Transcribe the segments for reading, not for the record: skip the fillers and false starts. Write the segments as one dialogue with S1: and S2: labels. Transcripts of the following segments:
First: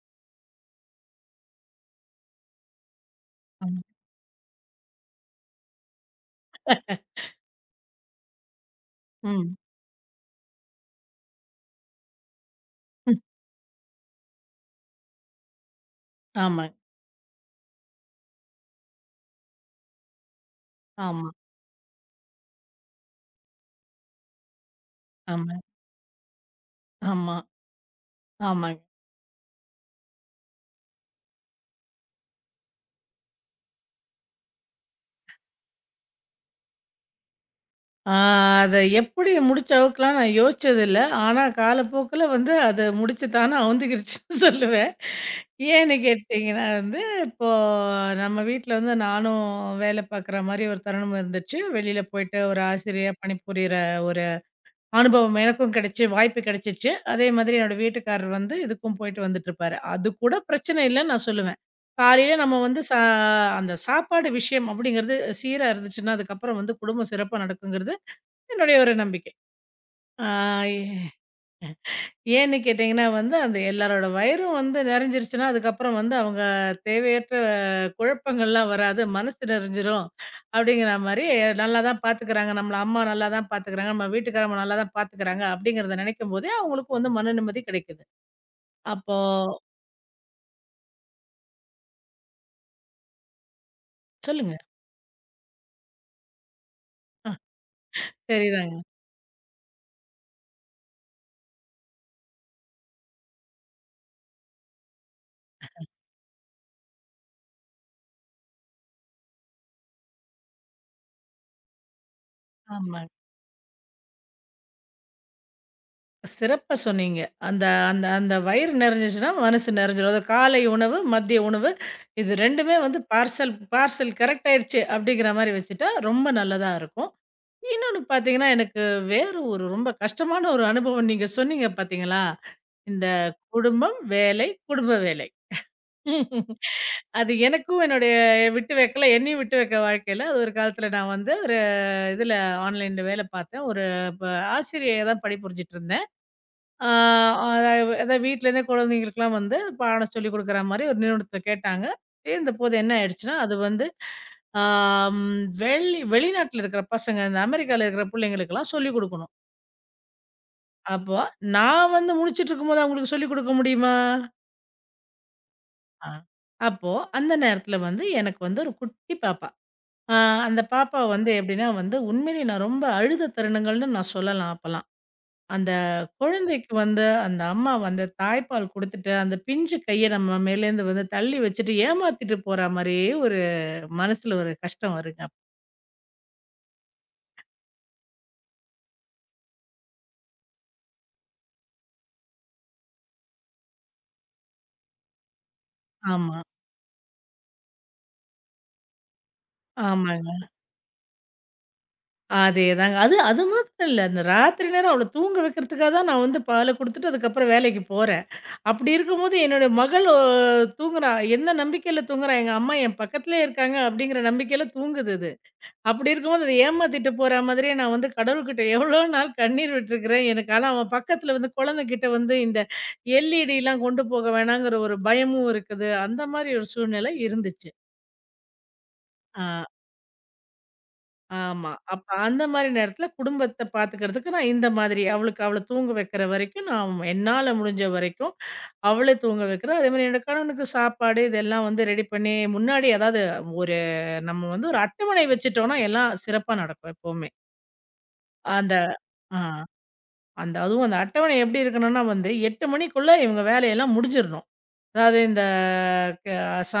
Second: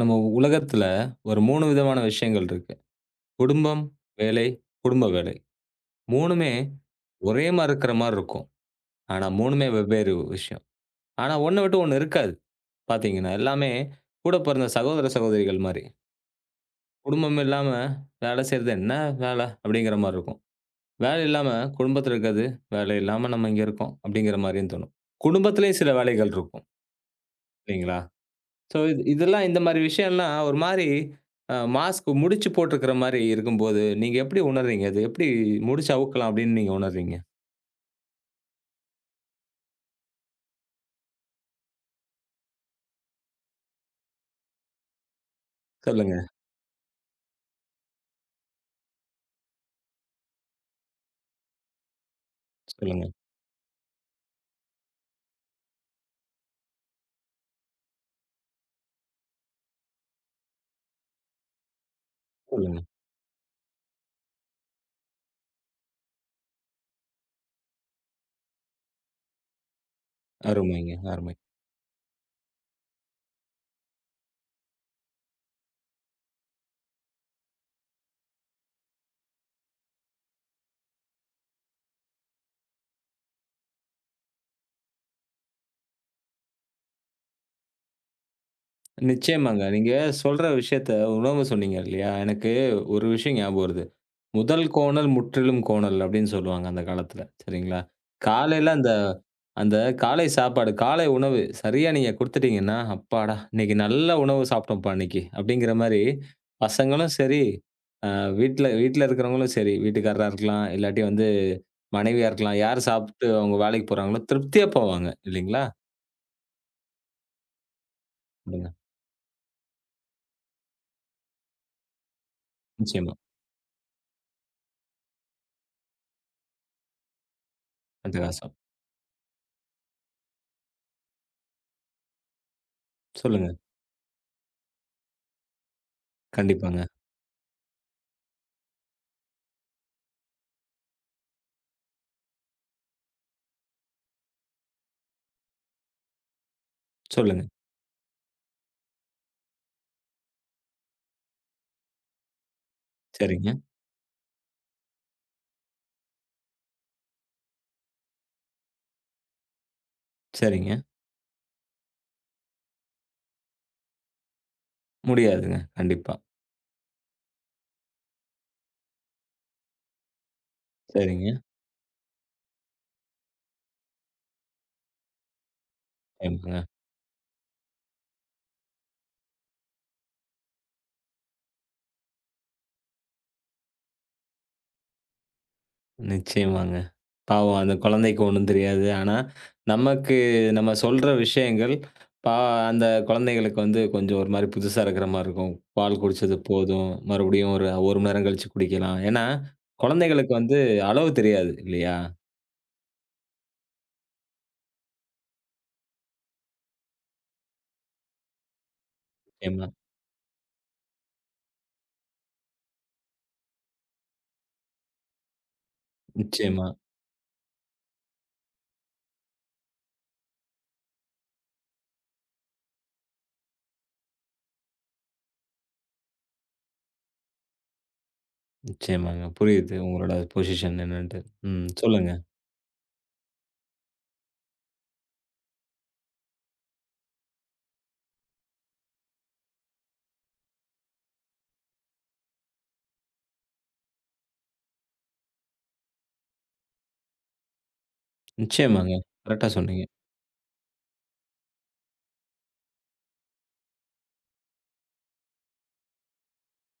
S1: நம்ம உலகத்துல ஒரு 3 விதமான விஷயங்கள் இருக்கு.
S2: ஆமா.
S1: குடும்பம், வேலை, குடும்ப வேலை. 3மே ஒரே மாரி இருக்கிற மாரி இருக்கும். ஆனா
S2: ம்.
S1: 3மே வெவ்வேறு விஷயம். ஆனா ஒண்ண விட்டு ஒண்ணு இருக்காது
S2: ம்.
S1: பார்த்தீங்கன்னா. எல்லாமே கூட பிறந்த சகோதர, சகோதரிகள் மாரி.
S2: ஆமாங்க.
S1: குடும்பம் இல்லாம வேலை செய்றது என்ன வேலை அப்படிங்கிற மாரி இருக்கும். வேலை
S2: ஆமா,
S1: இல்லாம குடும்பத்தில இருக்கிறது, வேலை இல்லாம நம்ம இங்க இருக்கோம் அப்படிங்கிற மாரியும் தோணும்.
S2: ஆமா,
S1: குடும்பத்திலேயே சில வேலைகள் இருக்கும்
S2: ஆமா,
S1: இல்லைங்களா? ஸோ
S2: ஆமாங்க.
S1: இது இதெல்லாம் இந்த மாரி விஷயம்லாம் ஒரு மாரி மாஸ்க் முடிச்சு போட்டுருக்கிற மாரி இருக்கும்போது, நீங்க எப்படி உணர்றீங்க? அது எப்படி முடிச்சு அவுக்கலாம் அப்படின்னு நீங்க உணர்றீங்க?
S2: ஆ அத எப்படி முடிச்சவுக்கலாம்ன்னு நான் யோசிச்சதில்ல. ஆனா காலப்போக்குல வந்து அது முடிச்சு தானா அவுந்துக்கிருச்சுன்னு சொல்லுவேன். ஏன்னு
S1: சொல்லுங்க,
S2: கேட்டீங்கன்னா வந்து, இப்போ நம்ம வீட்ல வந்து நானும் வேலை பார்க்குற மாரி ஒரு தருணம் இருந்துச்சு. வெளியில போயிட்டு ஒரு
S1: சொல்லுங்க,
S2: ஆசிரியையா பணிபுரியிற ஒரு அனுபவம் எனக்கும் கிடைச்சு வாய்ப்பு கிடைச்சிச்சு. அதே மாதிரி என்னோட வீட்டுக்காரர் வந்து இதுக்கும் போயிட்டு வந்துட்டுருப்பாரு. அது கூட பிரச்சனை இல்லன்னு நான் சொல்லுவேன். காலையில நம்ம வந்து
S1: சொல்லுங்க.
S2: அந்த சாப்பாடு விஷயம் அப்படிங்கிறது சீரா இருந்துச்சுன்னா, அதுக்கப்புறம் வந்து குடும்பம் சிறப்பா நடக்குங்கிறது என்னுடைய ஒரு நம்பிக்கை. ஆ.
S1: அருமைங்க, அருமை.
S2: ஏன்னு கேட்டீங்கன்னா வந்து, அந்த எல்லாரோட வயிறும் வந்து நெறஞ்சிருச்சுன்னா, அதுக்கப்புறம் வந்து அவங்க தேவையற்ற குழப்பங்கள்லாம் வராது. மனசு நெறஞ்சிரும். அப்படிங்கிற மாரி நல்லா தான் பாத்துக்கிறாங்க. நம்மள அம்மா நல்லா தான் பாத்துக்கிறாங்க. நம்ம வீட்டுக்காரவங்க நல்லா தான் பாத்துக்கிறாங்க. அப்படிங்கிறத நெனைக்கும்போதே அவங்களுக்கும் வந்து மன நிம்மதி கிடைக்குது. அப்போ
S1: நிச்சயமாங்க. நீங்க சொல்ற விஷயத்த உணவு சொன்னீங்க இல்லையா? எனக்கு ஒரு விஷயம் ஞாபகம் வருது.
S2: சொல்லுங்க.
S1: முதல் கோணல் முற்றிலும் கோணல் அப்படின்னு சொல்லுவாங்க அந்த காலத்துல.
S2: ஆ
S1: சரிங்களா? காலையில
S2: சரிதாங்க.
S1: அந்த அந்த காலை சாப்பாடு, காலை உணவு சரியா நீங்க குடுத்துட்டீங்கன்னா, "அப்பாடா! இன்னைக்கு நல்ல உணவு சாப்பிட்டோம்ப்பா இன்னைக்கு." அப்படிங்கிற மாரி பசங்களும் சரி, அ வீட்ல வீட்ல இருக்கிறவங்களும் சரி, வீட்டுக்காரரா இருக்கலாம், இல்லாட்டி வந்து மனைவியா இருக்கலாம், யார்
S2: ஆமா.
S1: சாப்பிட்டு அவங்க வேலைக்கு போறாங்களோ திருப்தியா போவாங்க. இல்லைங்களா?
S2: சிறப்பா சொன்னீங்க. அந்த அந்த அந்த
S1: சொல்லுங்க.
S2: வயிறு நெறஞ்சிச்சுன்னா மனசு நெறஞ்சிரும். அது காலை உணவு, மதிய உணவு இது 2மே வந்து
S1: நிச்சயமா.
S2: பார்சல் பார்சல் கரெக்ட் ஆயிடுச்சு அப்படிங்கிற மாரி வச்சுட்டா ரொம்ப நல்லதா இருக்கும். இன்னொன்னு பார்த்தீங்கன்னா,
S1: அட்டகாசம்.
S2: எனக்கு வேற ஒரு ரொம்ப கஷ்டமான ஒரு அனுபவம் நீங்க சொன்னீங்க பார்த்தீங்களா? இந்த
S1: சொல்லுங்க.
S2: குடும்பம், வேலை, குடும்ப வேலை.
S1: கண்டிப்பாங்க.
S2: அது எனக்கும் என்னுடைய விட்டு வைக்கல என்னையும் விட்டு வைக்க வாழ்க்கையில அது ஒரு காலத்தில நான் வந்து ஒரு இதில ஆன்லைன்ல வேலை பார்த்தேன். ஒரு ப ஆசிரியையா தான் பணிபுரிஞ்சுட்டு இருந்தேன். ஆ
S1: சொல்லுங்க.
S2: அதா அதான் வீட்லேருந்தே குழந்தைங்களுக்குலாம் வந்து பாடம் சொல்லிக் குடுக்குற மாரி ஒரு நிறுவனத்தில கேட்டாங்க. சேர்ந்தபோது என்ன ஆயிடுச்சுன்னா,
S1: சரிங்க,
S2: அது வந்து ஆம் வெளிநாட்ல இருக்கிற பசங்க, இந்த அமெரிக்கால இருக்கிற புள்ளைங்களுக்கெல்லாம் சொல்லிக் குடுக்கணும்.
S1: சரிங்க,
S2: அப்போ நான் வந்து முழிச்சுட்ருக்கும்போது அவங்களுக்கு சொல்லிக் குடுக்க முடியுமா?
S1: முடியாதுங்க.
S2: ஆ.
S1: கண்டிப்பா.
S2: அப்போ அந்த நேரத்தில வந்து எனக்கு வந்து ஒரு குட்டி பாப்பா. ஆ அந்த பாப்பா
S1: சரிங்க.
S2: வந்து எப்படின்னா வந்து உண்மையிலேயே நான் ரொம்ப அழுத தருணங்கள்னு நான் சொல்லலாம் அப்பலாம். அந்த குழந்தைக்கு வந்து அந்த அம்மா வந்து தாய்ப்பால் குடுத்துட்டு, அந்த பிஞ்சு கைய நம்ம மேலேருந்து வந்து தள்ளி வச்சுட்டு ஏமாத்திட்டு போற மாரியே ஒரு மனசுல ஒரு கஷ்டம் வருங்க.
S1: நிச்சயமாங்க. பாவம் அந்த குழந்தைக்கு ஒண்ணும் தெரியாது. ஆனா, நமக்கு நம்ம சொல்ற விஷயங்கள், பா அந்த குழந்தைகளுக்கு வந்து கொஞ்சம் ஒரு மாரி புதுசா இருக்கிற மாரி இருக்கும். பால் குடிச்சது
S2: ஆமா,
S1: போதும். மறுபடியும் ஒரு 1 மணி நேரம் கழிச்சு குடிக்கலாம். ஏன்னா, குழந்தைகளுக்கு
S2: ஆமாங்க.
S1: வந்து அளவு தெரியாது இல்லையா?
S2: அதேதாங்க. அது அது மாத்திரம் இல்ல. அந்த ராத்திரி நேரம் அவள தூங்க வைக்கிறதுக்காக தான் நான் வந்து பால குடுத்துட்டு அதுக்கப்புறம் வேலைக்கு போறேன். அப்படி இருக்கும்போது
S1: நிச்சயமா,
S2: என்னுடைய மகள் தூங்குறா. என்ன நம்பிக்கையில தூங்குறா? எங்க அம்மா என் பக்கத்திலேயே இருக்காங்க அப்படிங்கிற நம்பிக்கையில தூங்குது அது. அப்படி இருக்கும்போது, அத
S1: நிச்சயமா,
S2: ஏமாத்திட்டு போற மாதிரியே நான் வந்து கடவுள்கிட்ட எவ்வளோ நாள் கண்ணீர் விட்டுருக்கிறேன். எனக்கு ஆனா அவன் பக்கத்துல வந்து குழந்தைகிட்ட வந்து இந்த எல்இடிலாம் கொண்டு போக வேணாங்கிற ஒரு பயமும் இருக்குது. அந்த மாரி ஒரு சூழ்நிலை இருந்துச்சு.
S1: நிச்சயமாங்க.
S2: ஆ
S1: புரியுது உங்களோட பொசிஷன் என்னன்ட்டு. ம்.
S2: ஆமா. அப்ப
S1: சொல்லுங்க.
S2: அந்த மாரி நேரத்துல குடும்பத்த பாத்துக்கிறதுக்கு நான் இந்த மாதிரி அவளுக்கு அவள தூங்க வைக்கிற வரைக்கும் நான் என்னால முடிஞ்ச வரைக்கும் அவள தூங்க வைக்கிறேன். அதேமாரி என்னோட கணவனுக்கு சாப்பாடு இதெல்லாம் வந்து ரெடி பண்ணி முன்னாடி அதாவது ஒரு நம்ம வந்து ஒரு அட்டவணை வச்சுட்டோம்னா எல்லாம் சிறப்பா நடக்கும் எப்பவுமே. அந்த
S1: நிச்சயமாங்க.
S2: ஆ.
S1: கரெக்ட்டா சொன்னீங்க.
S2: அந்த அதுவும் அந்த அட்டவணை எப்படி இருக்கணும்னா வந்து 8 மணிக்குள்ள இவங்க வேலையெல்லாம் முடிஞ்சிரணும். அதாவது இந்த க ச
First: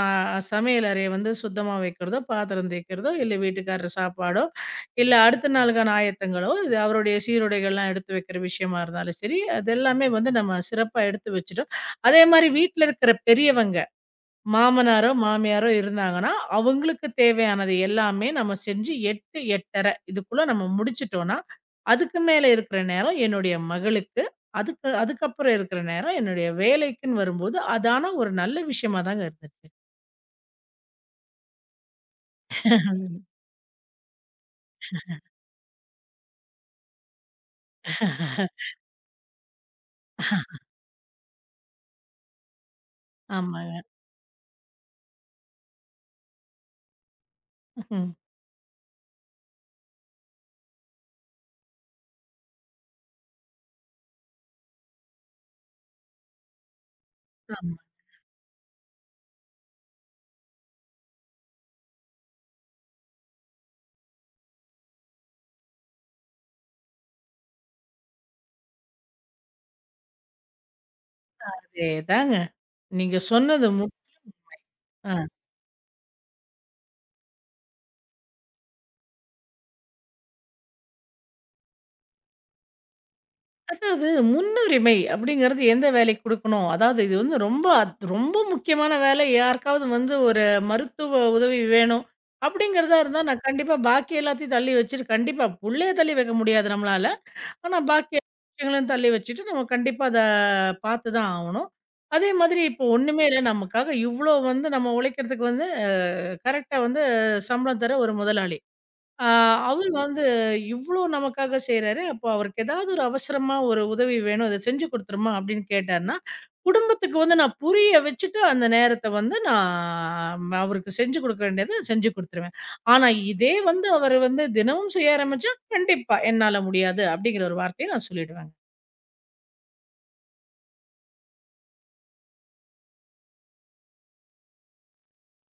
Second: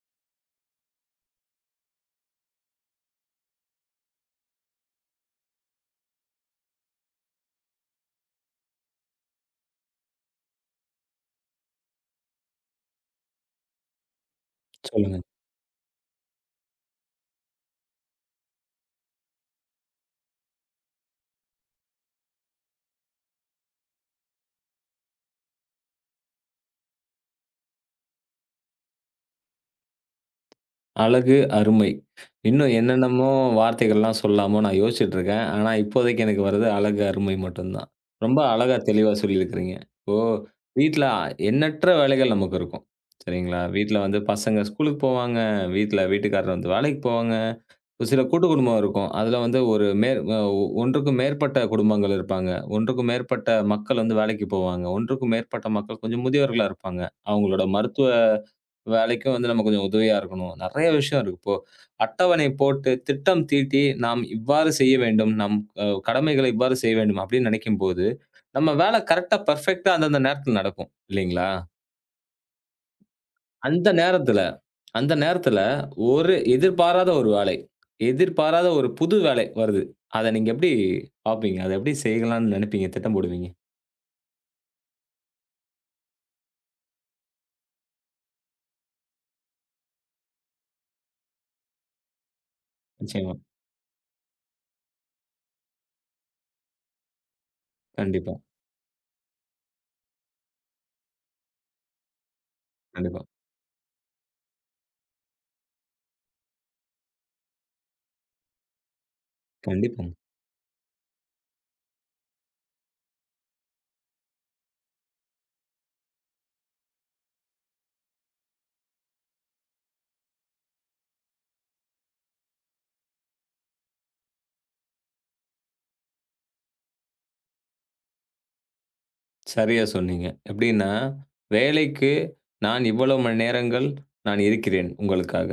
S2: சமையல் அறைய வந்து சுத்தமா வைக்கிறதோ, பாத்திரம் தேய்க்கிறதோ, இல்ல வீட்டுக்காரர் சாப்பாடோ, இல்ல அடுத்த நாளுக்கான ஆயத்தங்களோ, இது அவருடைய சீருடைகள்லாம் எடுத்து வைக்கிற விஷயமா இருந்தாலும் சரி, அது எல்லாமே வந்து நம்ம சிறப்பா எடுத்து வச்சுட்டோம். அதே மாரி வீட்ல இருக்கிற பெரியவங்க மாமனாரோ,
S1: சொல்லுங்க.
S2: மாமியாரோ இருந்தாங்கன்னா, அவங்களுக்கு தேவையானது எல்லாமே நம்ம செஞ்சு 8, 8:30 இதுக்குள்ள நம்ம முடிச்சுட்டோம்ன்னா, அதுக்கு மேல இருக்கிற நேரம் என்னுடைய மகளுக்கு. அதுக்கப்புறம் இருக்கிற நேரம் என்னுடைய வேலைக்குன்னு வரும்போது, அதான ஒரு நல்ல விஷயமா தாங்க இருந்துச்சு.
S1: அழகு, அருமை. இன்னும் என்னென்னமோ வார்த்தைகள்லாம் சொல்லலாமோ நான் யோசிச்சுட்டு இருக்கேன். ஆனா இப்போதைக்கு எனக்கு வர்றது அழகு, அருமை மட்டும்தான். ரொம்ப அழகா தெளிவா சொல்லியிருக்கிறீங்க. இப்போ வீட்ல எண்ணற்ற வேலைகள் நமக்கு இருக்கும். சரிங்களா?
S2: ஆமாங்க.
S1: வீட்ல வந்து பசங்க ஸ்கூலுக்கு போவாங்க, வீட்ல வீட்டுக்காரர் வந்து வேலைக்கு போவாங்க.
S2: ம்.
S1: சில கூட்டு குடும்பம் இருக்கும். அதுல வந்து ஒரு மேற் அ ஒன்றுக்கும் மேற்பட்ட குடும்பங்கள் இருப்பாங்க. ஒன்றுக்கும் மேற்பட்ட மக்கள் வந்து வேலைக்கு போவாங்க. ஒன்றுக்கும் மேற்பட்ட மக்கள் கொஞ்சம் முதியவர்களா இருப்பாங்க. அவங்களோட
S2: ஆமா.
S1: மருத்துவ வேலைக்கும் வந்து நம்ம கொஞ்சம் உதவியா இருக்கணும். நெறைய விஷயம் இருக்கு. இப்போ அட்டவணை போட்டு, திட்டம் தீட்டி, நாம் இவ்வாறு செய்ய வேண்டும். நம் கடமைகளை இவ்வாறு செய்ய வேண்டும் அப்படின்னு நினைக்கும்போது, நம்ம வேலை கரெக்ட்டா, பெர்ஃபெக்ட்டா அந்தந்த நேரத்துல நடக்கும். இல்லைங்களா?
S2: அதேதாங்க. நீங்க சொன்னது
S1: அந்த நேரத்துல, அந்த
S2: ஆ.
S1: நேரத்துல ஒரு எதிர்பாராத ஒரு வேலை, எதிர்பாராத ஒரு புது வேலை வருது. அத நீங்க எப்படி பார்ப்பீங்க? அத எப்படி செய்யலாம்ன்னு நினைப்பீங்க? திட்டம் போடுவீங்க?
S2: அதாவது முன்னுரிமை அப்படிங்கிறது எந்த வேலைக்கு குடுக்கணும். அதாவது இது வந்து ரொம்ப ரொம்ப முக்கியமான வேலை. யாருக்காவது வந்து ஒரு மருத்துவ உதவி வேணும். அப்படிங்கிறதா இருந்தா
S1: நிச்சயமா.
S2: நான் கண்டிப்பா பாக்கி எல்லாத்தையும் தள்ளி வச்சுட்டு கண்டிப்பா புள்ளைய தள்ளி வைக்க முடியாது நம்மளால. ஆனா பாக்கி எல்லா
S1: கண்டிப்பா,
S2: விஷயங்களையும் தள்ளி வச்சுட்டு நம்ம கண்டிப்பா அத பாத்து தான் ஆவணும். அதே மாதிரி இப்போ
S1: கண்டிப்பா,
S2: ஒண்ணுமே இல்ல நமக்காக இவ்ளோ வந்து நம்ம உழைக்கிறதுக்கு வந்து கரெக்ட்டா வந்து சம்பளம் தர ஒரு முதலாளி. ஆ, அவரு
S1: கண்டிப்பாங்க.
S2: வந்து இவ்ளோ நமக்காக செய்றாரு. அப்போ அவருக்கு ஏதாவது ஒரு அவசரமா ஒரு உதவி வேணும். இத செஞ்சு குடுத்துருமா அப்படின்னு கேட்டார்ன்னா, குடும்பத்துக்கு வந்து நான் புரிய வச்சுட்டு அந்த நேரத்த வந்து நான் அவருக்கு செஞ்சு குடுக்க வேண்டியத செஞ்சு குடுத்துருவேன். ஆனா இதே வந்து அவரு வந்து தினமும் செய்ய ஆரம்பிச்சா, கண்டிப்பா என்னால முடியாது அப்படிங்கிற ஒரு வார்த்தைய நான் சொல்லிடுவேங்க.
S1: சரியா சொன்னீங்க. எப்படின்னா, வேலைக்கு நான் இவ்வளவு மணி நேரங்கள் நான் இருக்கிறேன் உங்களுக்காக.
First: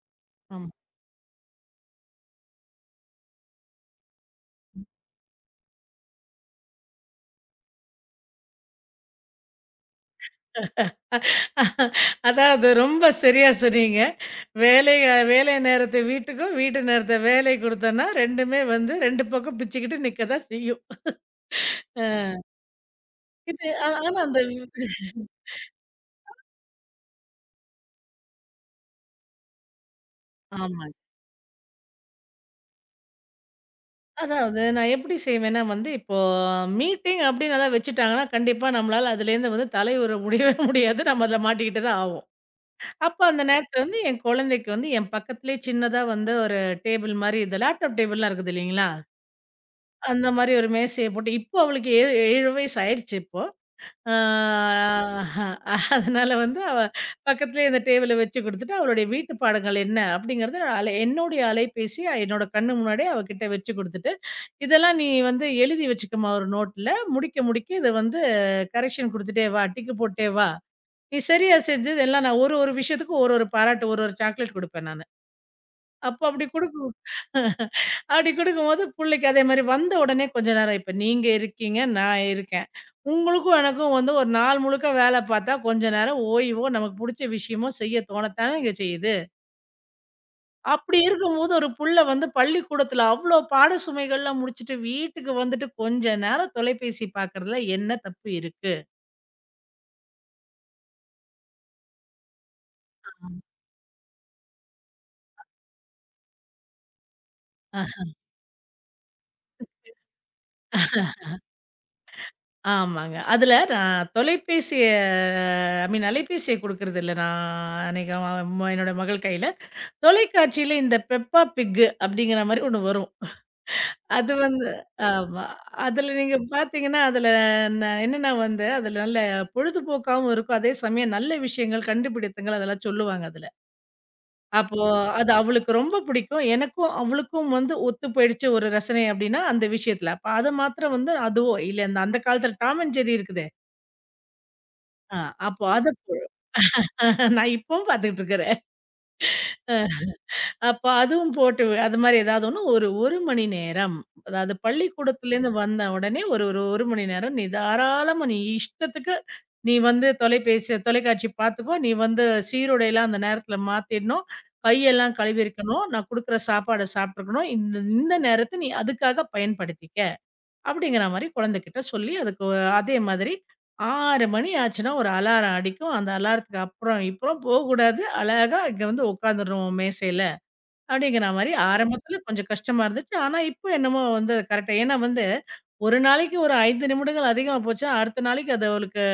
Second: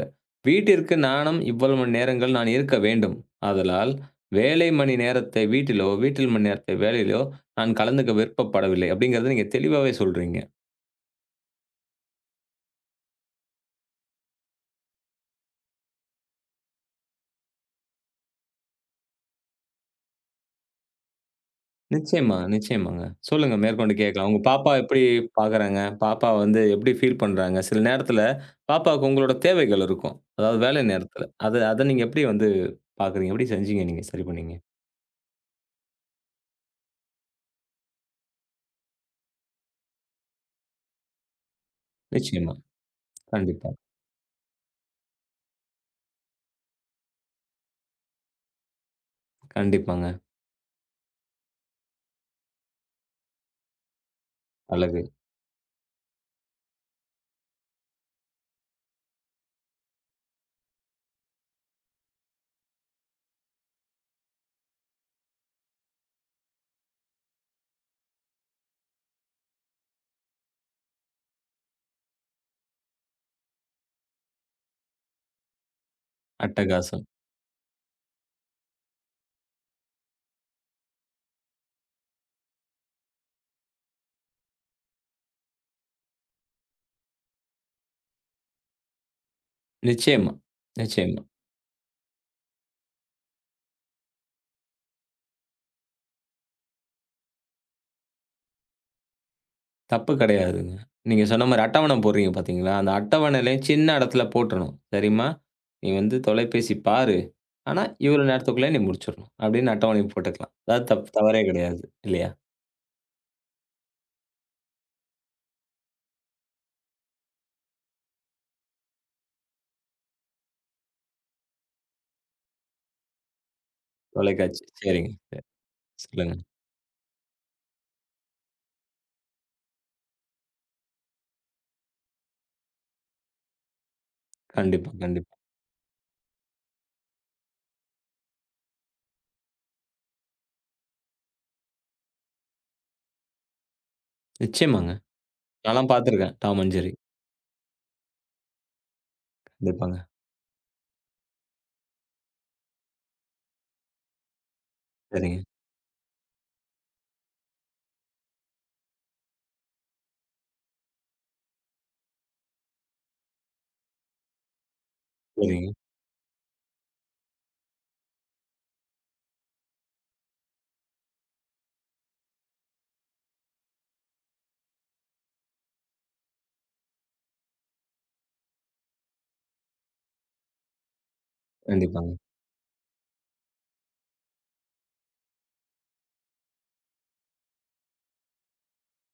S2: ஆமா.
S1: வீட்டிற்கு நானும் இவ்வளவு மணி நேரங்கள் நான் இருக்க வேண்டும். ஆதலால், வேலை மணி நேரத்தை வீட்டிலோ, வீட்டில் மணி நேரத்தை வேலையிலோ நான் கலந்துக்க விருப்பப்படவில்லை. அப்படிங்கிறத நீங்க தெளிவாவே சொல்றீங்க.
S2: அதாவது ரொம்ப சரியா சொன்னீங்க. வேலை வேலை நேரத்த வீட்டுக்கும், வீட்டு நேரத்த வேலை குடுத்தோம்னா 2மே வந்து 2 பக்கம் பிச்சுக்கிட்டு நிக்க தான் செய்யும். அ
S1: நிச்சயமா, நிச்சயமாங்க. சொல்லுங்க
S2: இது ஆ
S1: மேற்கொண்டு
S2: ஆனா
S1: கேட்கலாம். உங்க
S2: அந்த
S1: பாப்பா எப்படி பார்க்குறாங்க? பாப்பா வந்து எப்படி ஃபீல் பண்றாங்க? சில நேரத்தில பாப்பாவுக்கு உங்களோட தேவைகள் இருக்கும். அதாவது வேலை
S2: ஆமாங்க.
S1: நேரத்தில. அத அத நீங்க எப்படி வந்து பார்க்குறீங்க? எப்படி செஞ்சீங்க நீங்க? சரி பண்ணீங்க?
S2: அதாவது நான் எப்படி செய்வேன்னா வந்து, இப்போ மீட்டிங் அப்படின்னு எதாவது வச்சுட்டாங்கன்னா, கண்டிப்பா நம்மளால அதுலேருந்து வந்து தலையுற முடியவே முடியாது. நம்ம அதில மாட்டிக்கிட்டு தான் ஆவோம்.
S1: நிச்சயமா.
S2: அப்ப அந்த
S1: கண்டிப்பா.
S2: நேரத்தில வந்து என் குழந்தைக்கு வந்து என் பக்கத்துலேயே சின்னதா வந்து ஒரு டேபிள் மாரி, இந்த லேப்டாப் டேபிள்லாம் இருக்குது இல்லைங்களா?
S1: கண்டிப்பாங்க.
S2: அந்த மாரி ஒரு மேசைய போட்டு இப்போ அவளுக்கு 7 வயசு ஆயிடுச்சு இப்போ. ஆ
S1: அழகு.
S2: அதனால வந்து அவ பக்கத்துலயே அந்த டேபிள வச்சு குடுத்துட்டு, அவளுடைய வீட்டு பாடங்கள் என்ன? அப்படிங்கிறத என்னுடைய அலைபேசிய என்னோட கண்ணு முன்னாடியே அவ கிட்ட வச்சு குடுத்துட்டு, "இதெல்லாம் நீ வந்து எழுதி வச்சுக்கம்மா ஒரு நோட்ல. முடிக்க, முடிக்க இத வந்து கரெக்ஷன் குடுத்துட்டே வா. டிக்கு போட்டே வா. நீ சரியா செஞ்சது எல்லாம் நான் ஒரு ஒரு விஷயத்துக்கும் ஒரு ஒரு பாராட்டு, ஒரு ஒரு சாக்லேட் குடுப்பேன் நானு." அப்ப அப்படி குடுக்கும்
S1: அட்டகாசம்.
S2: அப்படி குடுக்கும்போது புள்ளைக்கு அதே மாரி வந்த உடனே கொஞ்ச நேரம் இப்ப நீங்க இருக்கீங்க, நான் இருக்கேன். உங்களுக்கும் எனக்கும் வந்து ஒரு நாள் முழுக்க வேல பார்த்தா கொஞ்ச நேரம் ஓய்வோ, நமக்கு புடிச்ச விஷயமோ செய்ய தோணத்தானேங்க செய்யுது.
S1: நிச்சயமா,
S2: அப்படி
S1: நிச்சயமா.
S2: இருக்கும்போது ஒரு புள்ள வந்து பள்ளிக்கூடத்துல அவ்ளோ பாட சுமைகள்லாம் முடிச்சுட்டு வீட்டுக்கு வந்துட்டு கொஞ்ச நேரம் தொலைபேசி பார்க்கறதுல என்ன தப்பு இருக்கு?
S1: தப்பு கிடையாதுங்க. நீங்க சொன்ன மாரி அட்டவணை போடுறீங்க பார்த்தீங்களா? அந்த அட்டவணையில சின்ன இடத்துல போட்டுறணும். "சரிம்மா, நீ வந்து தொலைபேசி பாரு. ஆனா,
S2: அ
S1: இவ்வளோ நேரத்துக்குள்ள நீ முடிச்சிடணும்." அப்படின்னு அட்டவணை போட்டுக்கலாம். அதாவது தவறே கிடையாது. இல்லையா?
S2: ஆமாங்க. அதுல நான் தொலைபேசிய ஐ மீன் அலைபேசிய குடுக்கறதில்ல நான் அநேகமா என்னோட மகள் கையில. தொலைக்காட்சியில இந்த பெப்பா பிக் அப்படிங்கிற மாரி ஒண்ணு வரும். அது
S1: தொலைக்காட்சி.
S2: வந்து
S1: சரிங்க. சரி.
S2: ஆமா. அதுல
S1: சொல்லுங்க.
S2: நீங்க பார்த்தீங்கன்னா, அதுல என்னன்னா வந்து, அதுல நல்ல பொழுதுபோக்காவும் இருக்கும். அதே சமயம் நல்ல விஷயங்கள், கண்டுபிடித்தங்கள் அதெல்லாம் சொல்லுவாங்க அதுல. அப்போ
S1: கண்டிப்பா,
S2: அது
S1: கண்டிப்பா.
S2: அவளுக்கு ரொம்ப பிடிக்கும். எனக்கும் அவளுக்கும் வந்து ஒத்து போயிடுச்சு ஒரு ரசனை அப்படின்னா, அந்த விஷயத்துல. அப்ப அது மாத்திரம் வந்து அதுவோ, இல்ல அந்த அந்த காலத்துல டாம் அண்ட் ஜெர்ரி இருக்குதே.
S1: நிச்சயமாங்க.
S2: ஆ அப்போ
S1: நான்லாம் பார்த்துருக்கேன். Tom and Jerry.
S2: நான் இப்பவும் பார்த்துக்கிட்டு இருக்கிறேன்.
S1: கண்டிப்பாங்க.
S2: அப்ப அதுவும் போட்டு அது மாரி ஏதாவது ஒண்ணு ஒரு 1 மணி நேரம். அதாவது
S1: சரிங்க,
S2: பள்ளிக்கூடத்துலேருந்து வந்த உடனே ஒரு ஒரு 1 மணி நேரம் நீ தாராளமா நீ இஷ்டத்துக்கு நீ வந்து தொலைபேசி தொலைக்காட்சி பார்த்துக்கோ. நீ வந்து சீருடைலாம் அந்த நேரத்தில மாத்திடணும். கையெல்லாம்
S1: சரிங்க.
S2: கழுவியிருக்கணும். நான் குடுக்குற சாப்பாட சாப்பிட்டுருக்கணும். இந்த இந்த நேரத்த நீ அதுக்காக பயன்படுத்திக்க. அப்படிங்கிற மாரி குழந்தைகிட்ட சொல்லி அதுக்கு அதே மாதிரி 6 மணி ஆச்சுன்னா ஒரு அலாரம் அடிக்கும். அந்த அலாரத்துக்கு அப்புறம் இப்புறம் போகக்கூடாது. அழகா இங்க வந்து உட்காந்துரணும் மேசையில. அப்படிங்கிற மாரி
S1: கண்டிப்பாங்க.
S2: ஆரம்பத்துல கொஞ்சம் கஷ்டமா இருந்துச்சு. ஆனா, இப்போ என்னமோ வந்து கரெக்ட்டா ஏன்னா வந்து, ஒரு நாளைக்கு ஒரு 5 நிமிடங்கள் அதிகமா போச்சுன்னா, அடுத்த நாளைக்கு அது அவளுக்கு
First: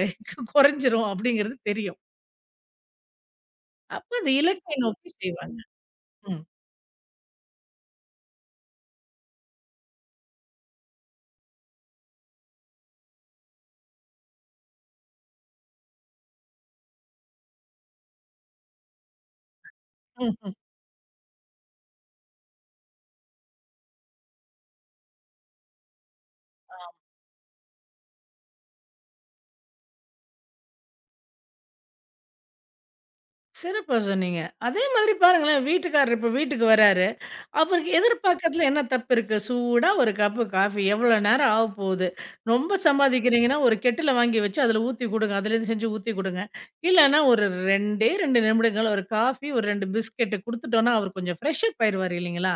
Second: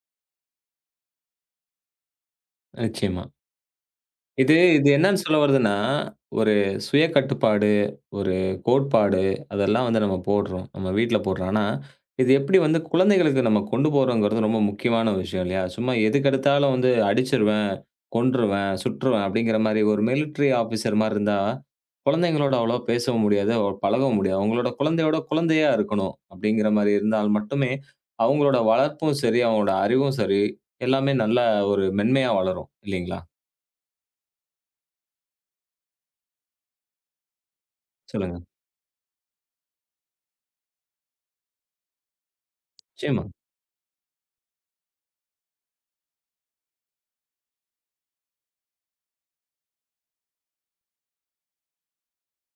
S2: குறைஞ்சிரும் அப்படிங்கிறது தெரியும்.
S1: நிச்சயமா.
S2: அப்ப அந்த
S1: இது
S2: இலக்கை
S1: இது
S2: நோக்கி
S1: என்னன்னு சொல்ல
S2: செய்வாங்க.
S1: வருதுன்னா,
S2: ம்.
S1: ஒரு சுய கட்டுப்பாடு, ஒரு கோட்பாடு அதெல்லாம் வந்து நம்ம போடுறோம். நம்ம வீட்ல போடுறோம். ஆனா, இது எப்படி வந்து குழந்தைகளுக்கு நம்ம கொண்டு போறோங்கிறது ரொம்ப முக்கியமான விஷயம் இல்லையா? சும்மா எதுக்கெடுத்தாலும் வந்து அடிச்சுருவேன், கொன்றுவேன், சுட்டுருவேன் அப்படிங்கிற மாரி ஒரு மிலிட்டரி
S2: ம்ஹ்ம்.
S1: ஆபிசர் மாரி இருந்தா, குழந்தைங்களோட அவ்வளவா பேசவும் முடியாது, அவ்வளோ பழகவும் முடியாது. அவங்களோட குழந்தையோட குழந்தையா இருக்கணும் அப்படிங்கிற மாரி இருந்தால் மட்டுமே, அவங்களோட வளர்ப்பும் சரி, அவங்களோட அறிவும் சரி, எல்லாமே நல்ல ஒரு மென்மையா வளரும் இல்லைங்களா?
S2: சிறப்பா சொன்னீங்க. அதே மாதிரி பாருங்களேன், வீட்டுக்காரர் இப்ப வீட்டுக்கு வராரு. அவருக்கு
S1: சொல்லுங்க.
S2: எதிர்பார்க்கறதுல என்ன தப்பு இருக்கு? சூடா ஒரு கப்பு காஃபி எவ்வளோ நேரம் ஆவப்போகுது? ரொம்ப
S1: நிச்சயமா.
S2: சம்பாதிக்கிறீங்கன்னா, ஒரு கெட்டில வாங்கி வச்சு அதில ஊத்தி குடுங்க. அதிலேருந்து செஞ்சு ஊத்தி குடுங்க. இல்லன்னா ஒரு 2டே 2 நிமிடங்கள் ஒரு காஃபி, ஒரு 2 பிஸ்கெட் குடுத்துட்டோம்னா, அவர் கொஞ்சம் ஃப்ரெஷ் அப் ஆயிருவாரு இல்லைங்களா?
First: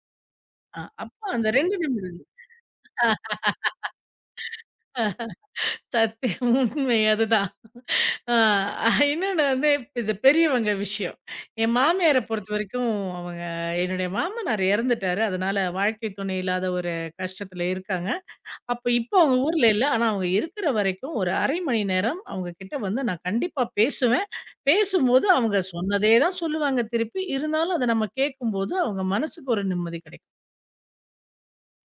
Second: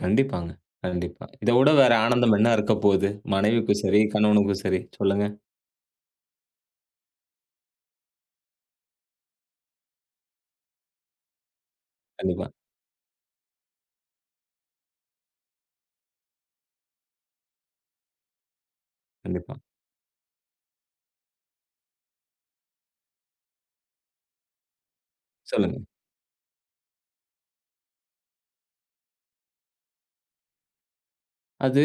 S1: கண்டிப்பாங்க.
S2: அ
S1: கண்டிப்பா.
S2: அப்போ அந்த
S1: இத விட
S2: 2
S1: வேற
S2: நிமிடங்கள்
S1: ஆனந்தம் என்ன இருக்க போகுது? மனைவிக்கும் சரி, கணவனுக்கும் சரி.
S2: அ
S1: சொல்லுங்க.
S2: சத்தியம் உண்மை அதுதான். அ இன்னொன்னு வந்து இது பெரியவங்க விஷயம். என் மாமியார
S1: கண்டிப்பா,
S2: பொறுத்தவரைக்கும் அவங்க என்னுடைய மாமனார் இறந்துட்டாரு. அதனால வாழ்க்கை துணை இல்லாத ஒரு கஷ்டத்தில இருக்காங்க. அப்ப இப்ப அவங்க
S1: கண்டிப்பா.
S2: ஊர்ல இல்ல. ஆனா அவங்க இருக்கிற வரைக்கும் ஒரு 1/2 மணி நேரம் அவங்க கிட்ட வந்து நான் கண்டிப்பா பேசுவேன். பேசும்போது அவங்க
S1: சொல்லுங்க.
S2: சொன்னதே தான் சொல்லுவாங்க திருப்பி. இருந்தாலும் அத நம்ம கேட்கும்போது அவங்க மனசுக்கு ஒரு நிம்மதி கிடைக்கும்.
S1: அது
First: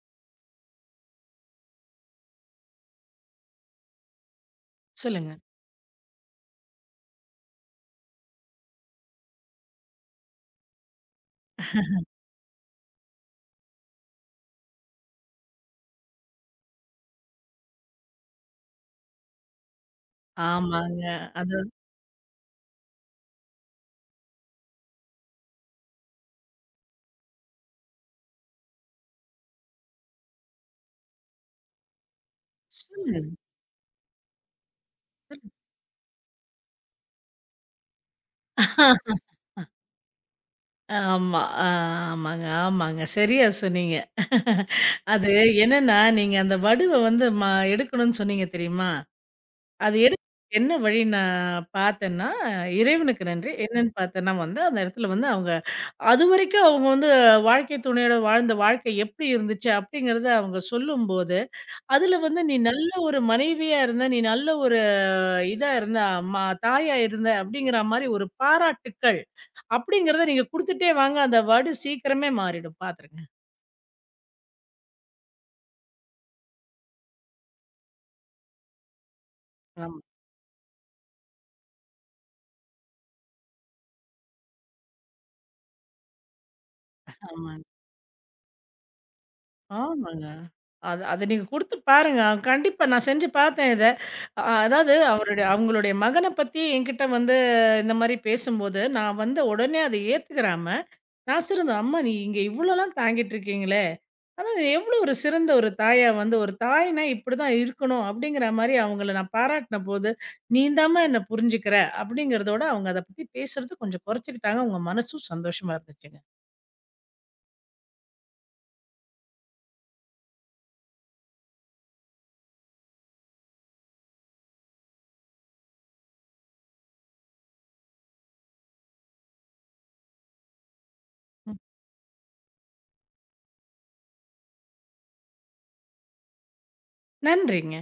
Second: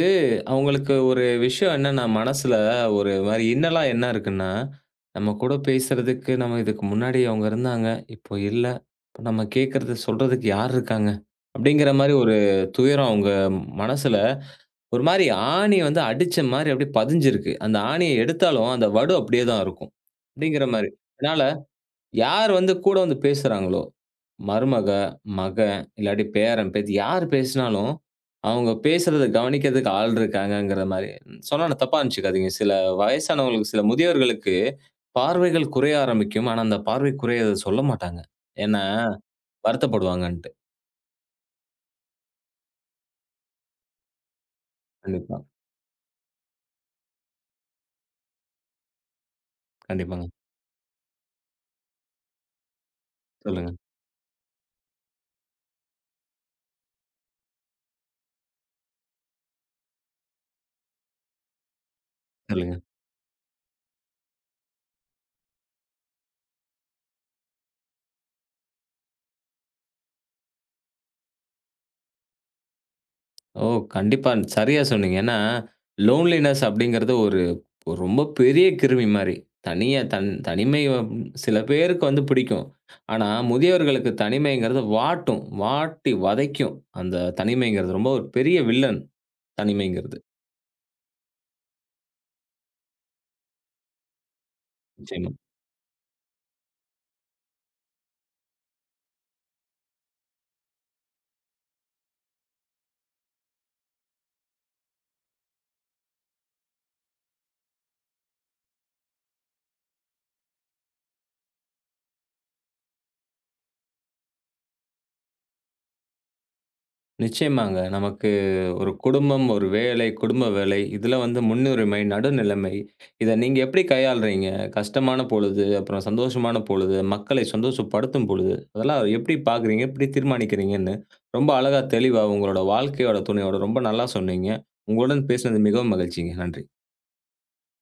S1: அவங்களுக்கு ஒரு விஷயம் என்னன்னா, மனசுல ஒரு மாரி இன்னலா என்ன இருக்குன்னா, நம்ம
S2: சொல்லுங்க.
S1: கூட பேசுறதுக்கு நம்ம இதுக்கு முன்னாடி அவங்க இருந்தாங்க. இப்போ இல்ல. இப்ப நம்ம கேட்கறது, சொல்றதுக்கு யார் இருக்காங்க? அப்படிங்கிற மாரி ஒரு துயரம் அவங்க மனசுல ஒரு மாரி ஆணி வந்து அடிச்ச மாரி அப்படியே பதிஞ்சிருக்கு. அந்த ஆணிய எடுத்தாலும் அந்த வடு அப்படியே தான் இருக்கும். அப்படிங்கிற மாரி.
S2: ஆமாங்க.
S1: அதனால
S2: அது
S1: யார் வந்து கூட வந்து பேசுறாங்களோ, மருமக, மகன், இல்லாட்டி பேரன், பேத்தி யார் பேசினாலும், அவங்க பேசுறத கவனிக்கிறதுக்கு ஆள் இருக்காங்கங்கிற மாரி. சொன்னா நான் தப்பா நினச்சுக்காதீங்க. சில
S2: சொல்லுங்க.
S1: வயசானவங்களுக்கு, சில முதியவர்களுக்கு
S2: சொல்லுங்க.
S1: பார்வைகள் குறைய ஆரம்பிக்கும். ஆனா, அந்த பார்வை குறையத சொல்ல மாட்டாங்க. ஏன்னா, வருத்தப்படுவாங்கன்ட்டு.
S2: ஆமா. ஆ ஆமாங்க, ஆமாங்க. சரியா சொன்னீங்க. அது
S1: கண்டிப்பா,
S2: என்னன்னா, நீங்க அந்த வடுவ வந்து எடுக்கணும்னு சொன்னீங்க தெரியுமா? அது எடுக்க
S1: கண்டிப்பாங்க.
S2: என்ன வழி நான் பார்த்தேன்னா, இறைவனுக்கு நன்றி.
S1: சொல்லுங்க,
S2: என்னன்னு பார்த்தேன்னா வந்து அந்த இடத்துல வந்து அவங்க அதுவரைக்கும் அவங்க வந்து வாழ்க்கை துணையோட வாழ்ந்த வாழ்க்கை எப்படி இருந்துச்சு அப்படிங்கிறத அவங்க சொல்லும்போது, அதுல வந்து "நீ
S1: சொல்லுங்க.
S2: நல்ல ஒரு மனைவியா இருந்த, நீ நல்ல ஒரு இதா இருந்த, அம்மா தாயா இருந்த" அப்படிங்கிற மாரி ஒரு பாராட்டுக்கள் அப்படிங்கிறத நீங்க குடுத்துட்டே வாங்க. அந்த வேர்டு சீக்கிரமே மாறிடும் பாத்துருங்க.
S1: ஓ! கண்டிப்பா. சரியா சொன்னீங்க. ஏன்னா லோன்லினஸ் அப்படிங்கிறது ஒரு ஒரு ரொம்ப பெரிய கிருமி மாரி.
S2: ஆமா,
S1: தனியா தனிமை சில பேருக்கு வந்து பிடிக்கும். ஆனா, முதியவர்களுக்கு தனிமைங்கிறது வாட்டும். வாட்டி வதைக்கும். அந்த
S2: ஆமாங்க.
S1: தனிமைங்கிறது. ரொம்ப ஒரு பெரிய வில்லன் தனிமைங்கிறது.
S2: ஆமாங்க. அது அத நீங்க குடுத்து பாருங்க. கண்டிப்பா நான் செஞ்சு பார்த்தேன் இத. அதாவது
S1: நிச்சயமா.
S2: அவருடைய அவங்களுடைய மகன பத்தி என்கிட்ட வந்து இந்த மாரி பேசும்போது, நான் வந்து உடனே அத ஏத்துக்கிறாம நான் சிறந்த அம்மா நீ இங்க இவ்வளோலாம் தாங்கிட்டு இருக்கீங்களே! ஆனா எவ்வளோ ஒரு சிறந்த ஒரு தாயா வந்து ஒரு தாய்னா இப்படிதான் இருக்கணும் அப்படிங்கிற மாரி அவங்கள நான் பாராட்டினபோது, நீ தாம்மா என்ன புரிஞ்சுக்கிற அப்படிங்கிறதோட அவங்க அத பத்தி பேசுறது கொஞ்சம் குறைச்சுக்கிட்டாங்க. அவங்க மனசும் சந்தோஷமா இருந்துச்சுங்க.
S1: நிச்சயமாங்க. நமக்கு ஒரு குடும்பம், ஒரு வேலை, குடும்ப வேலை, இதில வந்து முன்னுரிமை, நடுநிலைமை. இத நீங்க எப்படி கையாளுறீங்க? கஷ்டமான பொழுது, அப்புறம் சந்தோஷமான பொழுது, மக்களை சந்தோஷப்படுத்தும் பொழுது, அதெல்லாம் எப்படி பார்க்குறீங்க? எப்படி தீர்மானிக்கிறீங்கன்னு ரொம்ப
S2: ம்.
S1: அழகா, தெளிவா உங்களோட வாழ்க்கையோட துணையோட ரொம்ப நல்லா சொன்னீங்க. உங்களுடன் பேசினது மிகவும் மகிழ்ச்சிங்க. நன்றி.
S2: நன்றிங்க.